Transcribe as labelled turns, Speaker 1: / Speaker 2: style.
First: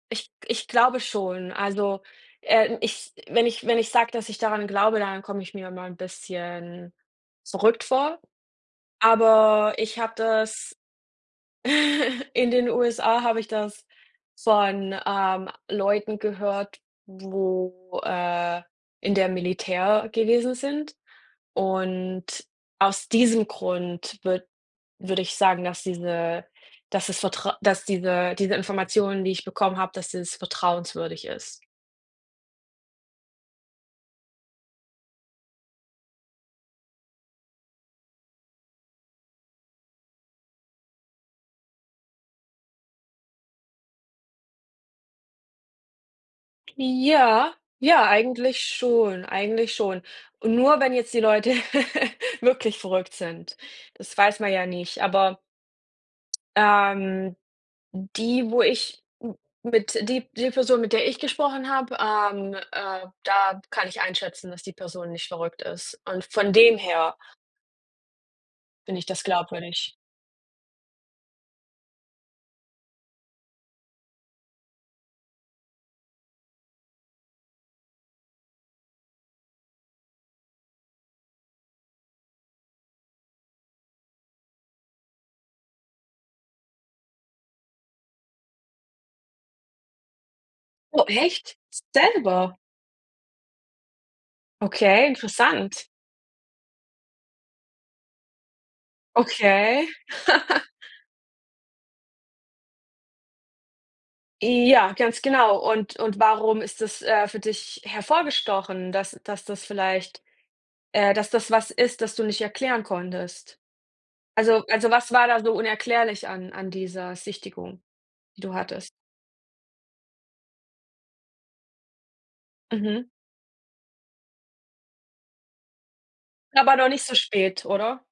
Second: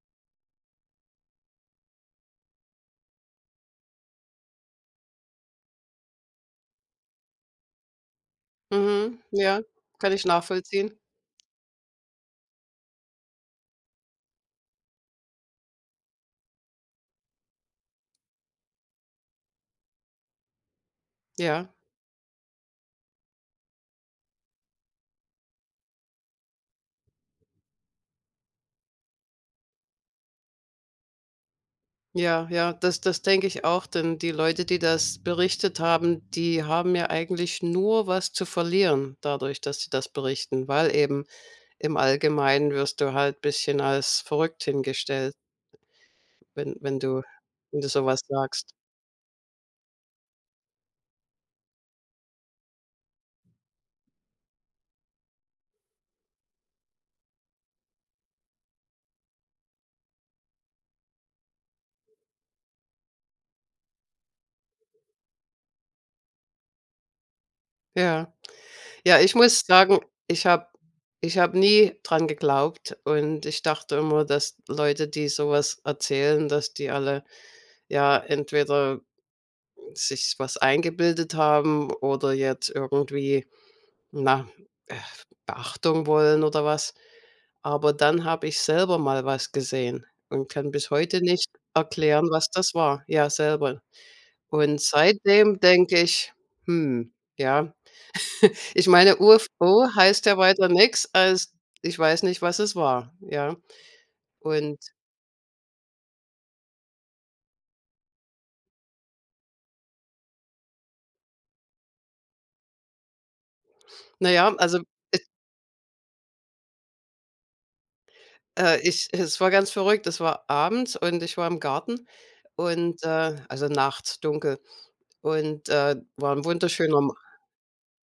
Speaker 1: Ich g ich glaube schon. Also, äh, ich wenn ich wenn ich sage, dass ich daran glaube, dann komme ich mir immer 'n bisschen verrückt vor.
Speaker 2: Mhm, ja,
Speaker 1: Aber ich habe
Speaker 2: kann ich
Speaker 1: das
Speaker 2: nachvollziehen.
Speaker 1: in den USA habe ich das von, ähm, Leuten gehört, wo äh, in der Militär gewesen sind.
Speaker 2: Ja.
Speaker 1: Und aus diesem Grund würd würde ich sagen, dass diese dass das Vertrau dass diese diese Informationen, die ich bekommen habe dass das vertrauenswürdig ist.
Speaker 2: Ja, ja, das das denke ich auch, denn die Leute, die das berichtet haben, die haben ja eigentlich nur was zu verlieren dadurch, dass sie das berichten. Weil eben im Allgemeinen wirst du halt bisschen als verrückt hingestellt wenn wenn du
Speaker 1: Ja,
Speaker 2: wenn du so
Speaker 1: ja,
Speaker 2: was
Speaker 1: eigentlich
Speaker 2: sagst.
Speaker 1: schon. Eigentlich schon. Und nur wenn jetzt die Leute wirklich verrückt sind Das weiß man ja nicht. Aber ähm, d die, wo ich m mit die die Person, mit der ich gesprochen habe, ähm, äh, da kann ich einschätzen, dass die Person nicht verrückt ist. Und von dem her
Speaker 2: Ja.
Speaker 1: finde ich
Speaker 2: Ja
Speaker 1: das
Speaker 2: ich muss
Speaker 1: glaubwürdig.
Speaker 2: sagen, ich habe ich habe nie daran geglaubt, und ich dachte immer, dass Leute, die so etwas erzählen dass die alle, ja, entweder, äh, sich was eingebildet haben oder jetzt irgendwie, na, Beachtung wollen oder was. Aber dann habe ich selber mal was gesehen und kann bis
Speaker 1: Oh,
Speaker 2: heute nicht
Speaker 1: echt?
Speaker 2: erklären, was
Speaker 1: Selber?
Speaker 2: das war. Ja, selber. Und
Speaker 1: Okay,
Speaker 2: seitdem
Speaker 1: interessant.
Speaker 2: denke ich: „Hm, ja." Ich meine,
Speaker 1: Okay.
Speaker 2: U-F-O heißt ja weiter nix, als ich weiß nicht, was es war, ja. Und
Speaker 1: Ja, ganz genau. Und und warum ist das, äh, für dich hervorgestochen, dass dass das vielleicht, äh, dass das was ist, das du nicht erklären konntest?
Speaker 2: Na ja,
Speaker 1: Also
Speaker 2: also,
Speaker 1: also was
Speaker 2: e
Speaker 1: war da so unerklärlich an an dieser Sichtung, die du
Speaker 2: Äh,
Speaker 1: hattest?
Speaker 2: ich es war ganz verrückt, das war abends, und ich war im Garten und
Speaker 1: Mhm.
Speaker 2: äh, also, nachts, dunkel, und, äh, war 'n
Speaker 1: Aber noch
Speaker 2: wunderschöner
Speaker 1: nicht
Speaker 2: Ma
Speaker 1: so spät, oder?